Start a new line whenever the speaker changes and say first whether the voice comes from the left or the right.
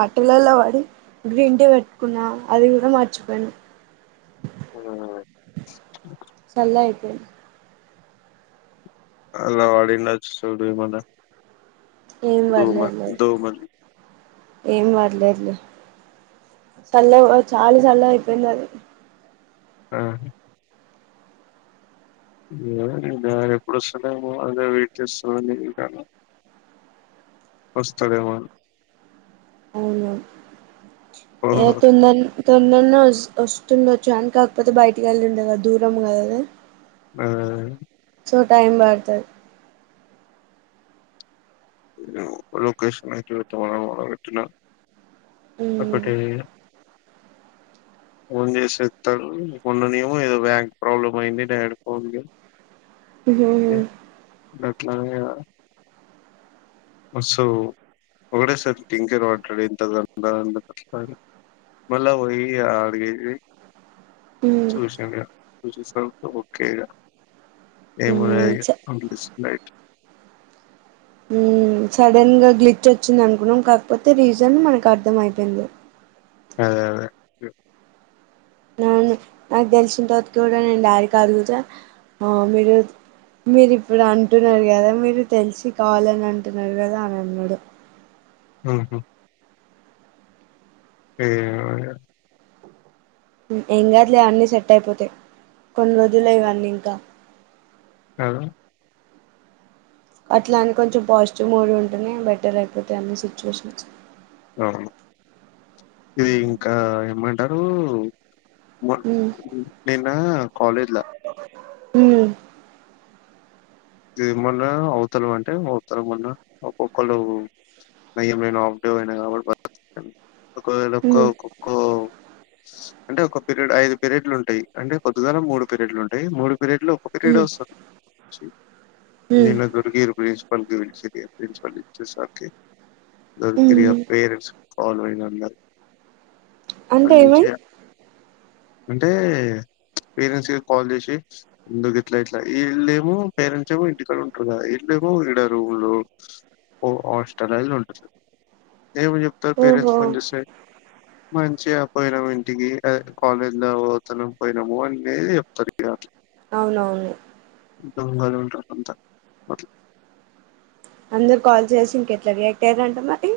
right: ఆటలల్లో పడి green tea పెట్టుకున్నా అది కూడా మర్చిపోయిన చల్ల గ అయితే
left: అల్లా వాడి వినచు చూడు ఏమన్నా
right: ఏం
left: దోమ
right: వదిలేద్ లేద్
left: దోమలు
right: ఏం బర్లేదు లే చల్లగ చాల చల్లగ అయిపోయిందది
left: ఆ ఏమో ఆయన ఎప్పుడు వస్తాడో అదే వెయిట్ చేస్తన వస్తడేమో అని
right: అవునవును ఎ
left: ఓహో
right: తొందర్నె తొందర్నే వస్త్ గుర్తుండొచ్చు అని కాకపోతే బయటికి వెళ్ళండే కదా దూరం కద
left: ఆ
right: సో టైమ్ బడ్తది
left: లొకేషన్ అయితే [unintelligible] తమ మన పెట్టిన్నా
right: మ్మ్
left: ఒకటీ ఫోన్ చేసి. తరుణ్ మొన్ననేమో ఏదో బ్యాంక్ ప్రాబ్లమ్ అయింది డాడీ ఫోన్కి.
right: మ్మ్
left: [unintelligible] మ సో ఒకడే సార్ [unintelligible] మళ్ళా పోయి అడిగేది. చూసిన నేను నువు చూసా గా ఓకే ఇగ. నేన్ కూడా ఇగ [unintelligible] బైట్.
right: హుమ్మ్ సడన్ గా గ్లిట్ వచ్చింది అనుకున్నాం, కాకపోతే రీజన్ మనకు అర్థం అయిపోయింది.
left: అదే అదే గ్లిట్.
right: అవును నాకు దెలిసిన తర్వాత కూడా నేను డాడికి అడుగుతే, మీరు మీరు ఇప్పుడు అంటున్నారు కదా, మీరు తెలిసి కావాలని అంటున్నారు కదా అని అన్నాడు.
left: ఉహుమ్. ఏ
right: ఏం గాదులే అన్ని సెట్ అయిపోతాయి, కొన్ని రోజులే ఇవన్నీ ఇంకా.
left: అవును.
right: అట్లా అని కొంచెం పాజిటివ్ మూడ్ ఉంటనే, బెటర్ అయిపోతాయి అన్ని సిచ్యువేషన్స్.
left: అవును ఇది ఇంకా ఏమన్. టారు. మొన్
right: హ్మ్
left: నిన్న కాలేజ్ల.
right: హుమ్మ్.
left: ఇది మొన్న అవతల అంటే అవతల మొన్న ఒక్కొక్కళ్ళు, నయామైన నేన్ ఆఫ్డే పోయిన కాబట్టి బతికిపోయిన. ఒకవేళ ఒక్క
right: హ్మ్
left: కుక్క. అంటే ఒక పీరియడ్, ఐదు పీరియడ్లు ఉంటాయి. అంటే పొద్దుగాల మూడు పీరియడ్లు ఉంటయి, మూడు. పిరెడ్ లో ఒక్క పిరిడే
right: హ్మ్
left: ఓస్తది.
right: హ్మ్
left: నిన్న గుడికి ఎల్పోయా. ప్రిన్సిపాల్ ని, [unintelligible] ప్రిన్సిపాల్ వచ్చేసరికి. [unintelligible]
right: హ్మ్
left: పేరెంట్స్ ఫాలో అయినన్నారు
right: అంటే ఏమైంది
left: మంచిగా. అంటే పేరెంట్స్ కి కాల్ చేసి, ముందుకు ఇట్లా ఇట్లా, ఇల్లేమో పేరెంట్. పరెంట్స్ ఏమో ఇంటికాడ ఉంటారు కదా. ఇల్లేమో ఇడ రూములో, హా హాస్టల్ లో ఉంటారు. ఏము చెప్తారు,
right: ఓహో
left: పేరెంట్స్ ఫోన్ చేస్తే. మంచిగా పోయినాము ఇంటికి, ఆ కాలేజ్ లో పోతున్నాం, పోయినాము అనీ ఇదే చెప్తారు ఇగా.
right: అవునవులే.
left: దొంగలు ఉంటార్. అంతా ఓకే.
right: అందరు కాల్ చేసి, ఇంక ఎట్లా రియాక్ట్ అయ్యారంట మరి.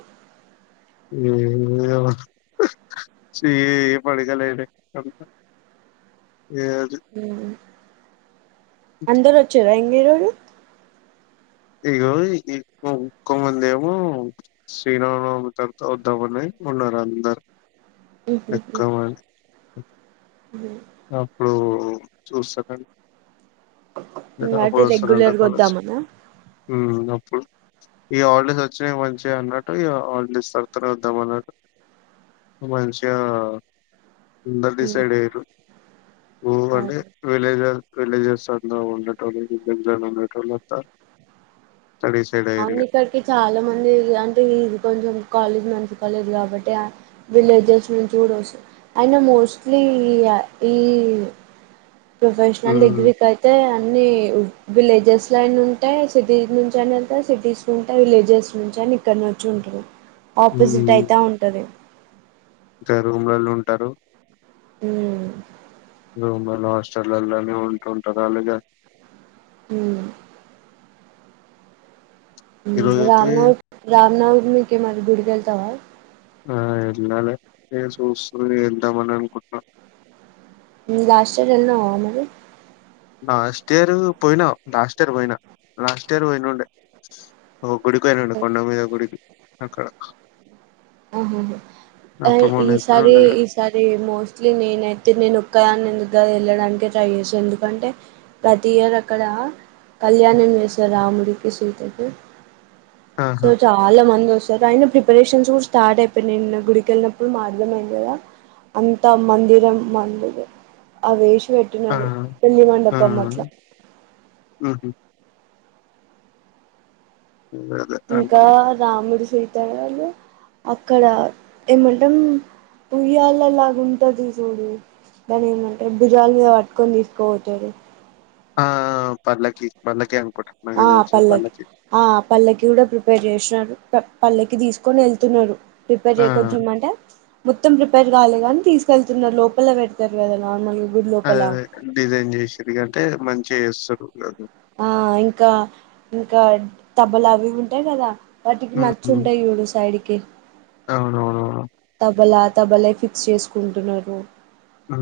left: ఏం లే అబ్బా, చి పడుకో లేటైంది పడుకో.
right: అందరు వచ్చార ఇంగేరు. కుత్.
left: ఇగో ఇంకో ఇంకో మంది ఏమో శ్రీరామనవమి తర్వాత వద్దామని ఉన్నారు అందర్. ఎక్కవ
right: ఉ
left: అప్పుడు చూస్తానండి
right: అంటే
left: అపడుస్తుర
right: రెగ్యులర్గా
left: కాలజ
right: వద్దామనా
left: డు ఈ ఆాలడేస్ వచ్చినాయి మంచిగా అన్నట్టు ఈ ఆాలడేస్ తర్తనే వద్దాం అన్నట్టు మంచిగా అందరూ
right: ఉమ్,
left: డిసైడ్ అయ్యారు ఓ అంటే
right: అవును
left: విలేజ్ వి ెట్రోజ మెట్రోల్త [unintelligible]
right: అవును ఇక్కడికి చాలా మంది అంటే ఇది కొంచెం కాలేజ్ మంచి కాలేజ్ కాబట్టి విలేజెస్ నుంచి కూడా వస్తుంది అయిన మోస్ట్లీ ఈ ప్రొఫెషనల్
left: హ్మ్.
right: డిగ్రీ కైతే అయితే అన్ని విలేజెస్ లోన్న ఉంటాయి సిటీ నుంచి అనే సిటీస్ ఉంటా విలేజెస్ నుంచి అని ఇక్కడ ను వచ్చి ఉంటారు ఆపోజిట్
left: హ్మ్.
right: అయితా ఉంటది
left: ఇంకా రూమ్లలో ఉంటారు
right: ఊ
left: రూమ్లలో హాస్టల్లోనే ఉంటు ఉంటారు అలాగ
right: ఊ
left: ఈరోజైతే
right: రామ్న రామ్నవ మీకే మాది గుడికి వెళ్తావా
left: ఆ ఎలాాల సూస ఎంతా మనకు
right: లాస్ట్ ఇయర్ వెళ్ళినావా మరి
left: లాస్ట్ ఇయర్ పోయినా లాస్ట్ ఇయర్ పోయినా లాస్ట్ ఇయర్ పోయినండ ఒక గుడికి పోయినండి కొండ మీద ఒక గుడికి అక్కడ
right: ఆహాహా ఆ,
left: అప్పుడు మొన్న ఎప్పు
right: ఈసారి
left: ఉండ క
right: ఈసారి మోస్ట్లీ నేనైతే నేను ఒక్కద నగా వెళ్ళడానికి ట్రై చేశాను ఎందుకంటే ప్రతి ఇయర్ అక్కడ కళ్యాణం చేశాను రాముడికి సీతకి సో
left: ఆహా!
right: చాలా మంద వస్తు స అయిన ప్రిపరేషన్స్ కూడా స్టార్ట్ అయిపోయి నిన్న గుడికెళ్ళినప్పుడు మా అథంయింది కదా అంత మందిరం మండది అ వే
left: ఆ!
right: పెట్టినరు పెళ్లి
left: ఆ!
right: మండపం అట్ల
left: హుహు. అదే
right: ఇంకా
left: అర్థమైంది.
right: రాముడి చేతారు వాళ్ళు అక్కడ ఏమంటే పుయ్యాళలాగా ఉంటుంది చూడు దాని ఏమంటే భుజాలుగా పట్టుకొని తీసుకోపోతాారు
left: ఆ పల్లకి పల్లకి అం
right: ఆ పల్లకి ఆ పల్లకి కూడా ప్రిపేర్ చేసినారు పల్లెకి తీసుకొని వెళ్తున్నారు ప్రిపేర్
left: ఆ!
right: చేయకవచ్చుమ్మంట మొత్తం ప్రిపేర్ కవాలే గానీ తీసుకెళ్తున్నారు లోపల పెడతారు కదా నార్మల్
left: అది అదే డిజైన్ చేసేది కంటే మంచి చేస్తారు అది
right: ఆ ఇంకా ఇంకా తబ్బలు అవి ఉంటాయి కదా వాటికి
left: హ్మ్.
right: నచ్చుంటాయి చూడు సైడ్కి కే
left: అవునవునవును.
right: తబలా తబలా ఫిక్స్ చేసుకుంటున్నారు
left: ఆ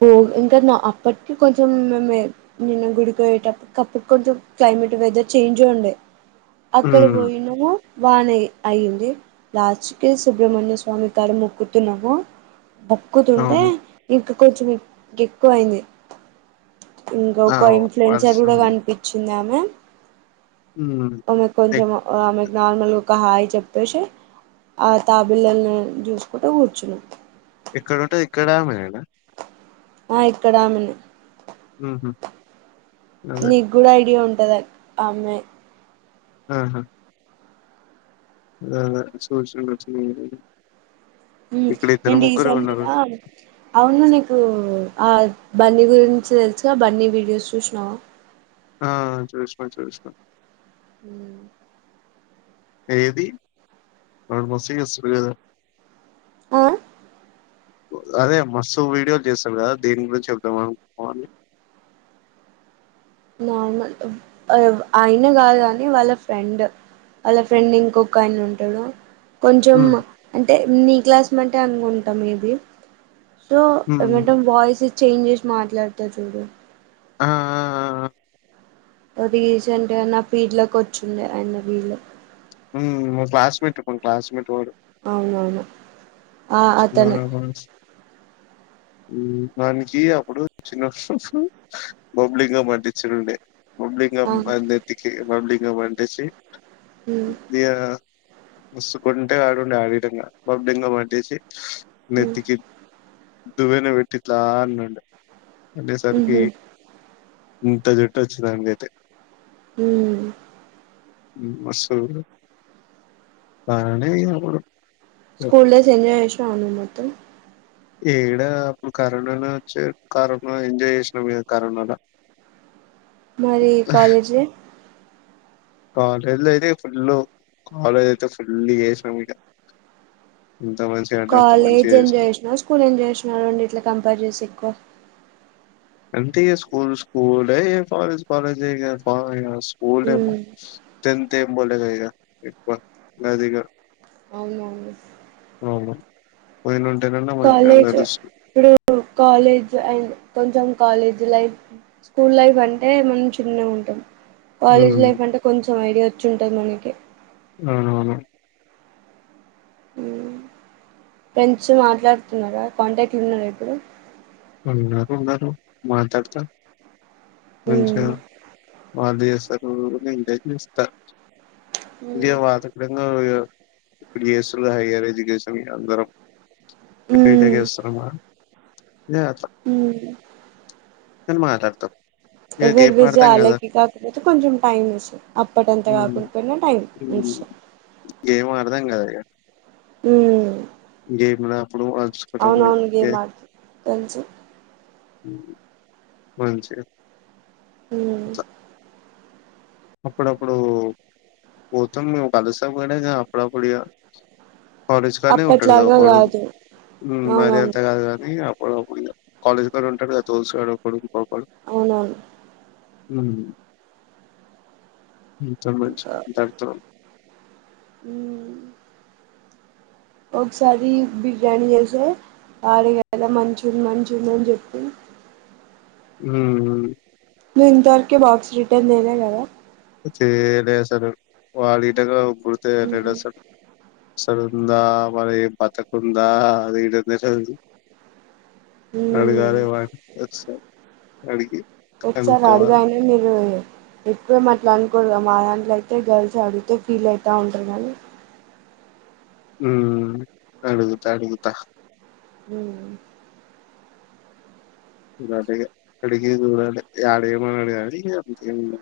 right: పో ఇంకా నా అప్పటికి కొంచెం మేమే నిన్న గుడికి ఎల్లే టప్పటికి అప్పటి కొంచెం క్లైమేట్ వెదర్ చేంజ్ ఉండే అక్కడ
left: హ్మ్.
right: పోయినాన బానే అయింది లాస్ట్కీ సుబ్రహ్మణ్య స్వామి కాడ ముక్కుతున్నాము బుక్కుతుంటే
left: అవును.
right: ఇంక కొంచెం ఎక్కువ అయింది ఇంకా
left: ఆ!
right: ఒక ఇన్ఫ్లుయెన్సర్ కూడా
left: వర్షం.
right: కనిపించింది అమే
left: హ్మ్.
right: ఆ అమె
left: ఎ
right: కొంచం ఆహ్ ఆమె నార్మల్ ఒక హాయి చెప్పేసి, ఆ తాబిల్లల్ని చూసుకుంటూ కూర్చున్నా
left: ఎక్కడుంటది? ఇక్కడ ఆమెనేనా?
right: ఆ ఇక్కడ ఆమెను
left: ఉహు
right: నిక్ కూడా ఐడియా ఉం టద ఆమ్మె
left: ఆహా అల అల చూసుండచు మేబి
right: హమ్ రండి ఈ సారి మీద అవును నీకు ఆహ్ బన్నీ గురించి తెలుసుగా బన్నీ వీడియోస్ చూసినావా
left: ఆహ్ చూస్నా చూస్నా
right: హ్మ్.
left: ఏది వాళ్ళు మూసుకేసుకునేదా
right: ఆ
left: అదే మస్తు వీడియోలు చేస్తాడు కదా దేని గురించి చెప్దాం అనుకొని
right: నార్మల్ ఆహ్ ఆయన కాదు కానీ వాళ్ళ ఫ్రెండ్, వాళ్ళ ఫ్రెండ్ ఇంకొక ఆయన ఉంటాడు కొంచెం
left: హ్మ్.
right: అంటే నీ క్లాస్ మెంటే అనుకుంటా మీది సో
left: హ్మ్.
right: ఏమంటే వాయిస్ చేంజెస్ మాట్లాడుత చూడు
left: ఆ ఆ ఆ
right: రీసెంట్ గా నా పీడ్ లోకి వచ్చిండే ఆయన రీళ్లు
left: మ్ మా క్లాస్మేట్ మా క్లాస్మేట్ వాడు
right: అవునవును ఆ! అతనే.
left: ఆహా వనికి అప్పుడు చిన్నఅప్పుడు బబ్లీగం అంటించుండే బబ్లీగం
right: ఆ!
left: ఆహ్ నెత్తికి బబ్లీగ్ ఇగ మంటెసి
right: హ్మ్.
left: ది ఆ ముసుగుంటే ఆడుండి ఆడిటంగా బాగు బెంగ పట్టేసి
right: హ్మ్.
left: నెత్తికి దువ్వెన పెట్టి ఇట్లా అన్నడు అంటేసరికి
right: హుహు.
left: ఇంత జుట్టు వచ్చింది వానికి అయితే
right: హ్మ్
left: వస్తువు అనీ ఏం
right: స్కూల్ డేస్ ఎంజాయ్ చేసి తనూ మొత్తం
left: ఏడా అప్పుడు కరోనాలో వచ్చే కరోనా ఎంజాయ్ చేసినాం ఇగ కరోనాలా
right: మరీ కాలేజీ
left: కాలేజ్ లో అయితే ఫుల్ కాలేజ్ అయితే ఫుల్ చేసాం ఇగ ఎంత మంచిగా అంటే అంత మంచిగా
right: కాలేజ్
left: చేసినాం.
right: ఎంజాయ్ చేసినవ స్కూల్ ఎంజాయ్ చేసినరా అండి ఇట్లా కంపేర్ చెస్తే ఎక్కువ
left: అంటే ఇగ స్కూల్ స్కూల్ ఏ ఇగ కాలేజ్ కాలేజ్ ఏ ఇగ ఫ స్కూల్ ఏమో
right: మ్మ్
left: టెన్త్ ఏ ఫుల్డే ఇగ ఎక్కువ ఇగ అది ఇగ
right: అవును అవును
left: [unintelligible] పోయినుం
right: కాలేజ్ ప్పుడు కాలేజ్ అండ్ కొంచెం కాలేజ్ లైఫ్ స్కూల్ లైఫ్ అంటే మనం చిన్నగ ఉంటాం కాలేజీ
left: హ్మ్.
right: లైఫ్ అంటే కొంచె సగం ఐడియా వచ్చి ఉంటది మనకి
left: ఆ అవును
right: ఫ్రెండ్స్ మాట్లాడుతున్నారా కాంటాక్ట్ ల వున్నారా ఇప్పుడు
left: అందరు ఉన్నారు మాట్లాడత మంచిగా
right: మ్మ్
left: వాళ్ళు చేస్తారు నేను గాని చేస్తా ఇదే వాత [unintelligible] ఇప్పుడు చేస్తున్నరు హయ్యర్ ఎడ్యుకేషన్ కి అందరం బీటెక్
right: మ్మ్
left: చేస్తునంగా అదే అట్లా
right: మ్మ్
left: కని మాట్లాడ్తా
right: ఎవరి విజయయాలకి కాకపోతే కొంచెం టైం ఇస్త అప్పటింతా
left: ఉమ్
right: కాకుండపోయినా టైం ఇస్తాం
left: అర్థం కాలే
right: ఉమ్
left: ఇ గేమ్ లా అప్పుడు అజకట్టం ఇగ
right: అవునవును
left: ఏ
right: గేమ్ ఆడుత తెలుసు
left: హ మంచిగా
right: హు
left: అట్లా అప్పుడప్పుడు పోతాం మేము కలస్తాం గాని ఇగా అప్పుడప్పుడు ఇగ కాలేజ్ కాన్నే ఉంటాడు గా
right: అప్పట్లాగా
left: ఒకడు
right: కాదు
left: హు మరి
right: అవునవును
left: అంత కాదు కానీ అప్ కాలేజ్ కాడ ఉంటడు గా దోస్త్ గాడు ఒకడు
right: అవునవును
left: హ సంబంధించి దం తో
right: హు ఒకసారి బిర్యానీ చేసే ఆరగాలా మంచి మంచిగ ఉందని చెప్పి
left: హు
right: నువ్ ఇంతవరకి బాక్స్ రిటర్న్ చేయలే కదా
left: చేయాలె అసలు వాడు గిట్టా కుడుతే
right: ఉమ్
left: రెడసట్ అస్సలుందా మరి బతికుందా అది గిట్ట తెలువదు
right: ఉమ్
left: అడగాలే వాన్ ఒకసారి అడిగి
right: ఒకసారి
left: కనుక్కోవాలి
right: ఇట్లా అనుకోరు గా మా దాంట్లో అయితే గర్ల్స్ అడుగితే ఫీల్ అవుతూ ఉంటరు గాని
left: హు అడుగుతా అడుగుతా
right: హు
left: అడిగా అడిగే చూడాలే వాడు ఏం అనడు కానీ ఇంగా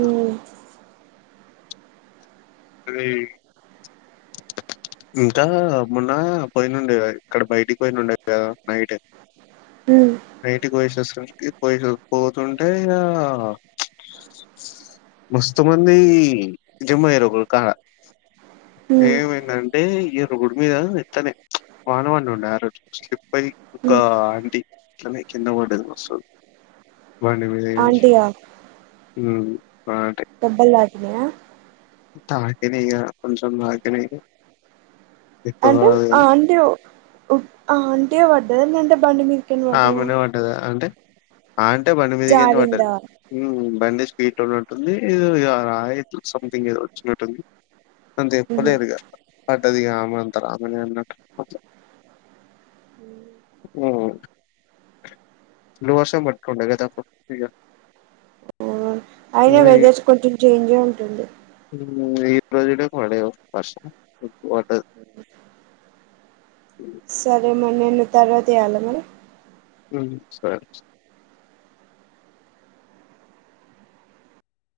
left: త అదే ఇంకా మొన్న పోయినండి ఇక్కడ బయటికి పోయినుండే కదా నైట్
right: హ్మ్
left: నైట్ పోయేసోస్తుంటే పో పోతున్ టే ఇగ మస్తు మంది జమాఇర్రు ఒక కాడ
right: హ్మ్
left: ఏమైందంటే రోడ్డు మీద నిత్తనే వాన వాడుండే ఆ రోజు స్లిప్ై ఆ ఒక
right: హ్మ్
left: ఆంటీ అట్లనే కింద పడ్డది మస్తు బండి మీద నుంచి హు
right: దేబ్బల్ తా కినయా
left: తాకినై ఇగ కొంచం తాకినయి
right: అంటే ఆంటి ఒ ఆంటి వాడ లేదంటే బండి మీ
left: ఆమనే వడ్డదా అంటే అంటే బండి మీద కెళ్ళి పడ్డది
right: జారిందా
left: బండి తెతోనట్ ఉంది ఎదో ఇగ రాయెట్లు సంథింగ్ ఏదో వచ్చినట్టుంది
right: ఊహూ
left: చెప్పలేదు ఇగ పడ్డది ఇగ ఆ అందరు ఆమెనే అన్నరు అ లోహసం పటుకుంటడి గద తప్పు ఇగ
right: అయిన
left: ఈ
right: వెదర్స్ కొంచం చేంజే ఉంటుంది
left: ఈ రోజు ఇడ పడే వర్షం ఇడ వడ్డది
right: అ సరే మరి నన్ను తర్వాత చేయల మరి
left: ఉ సరే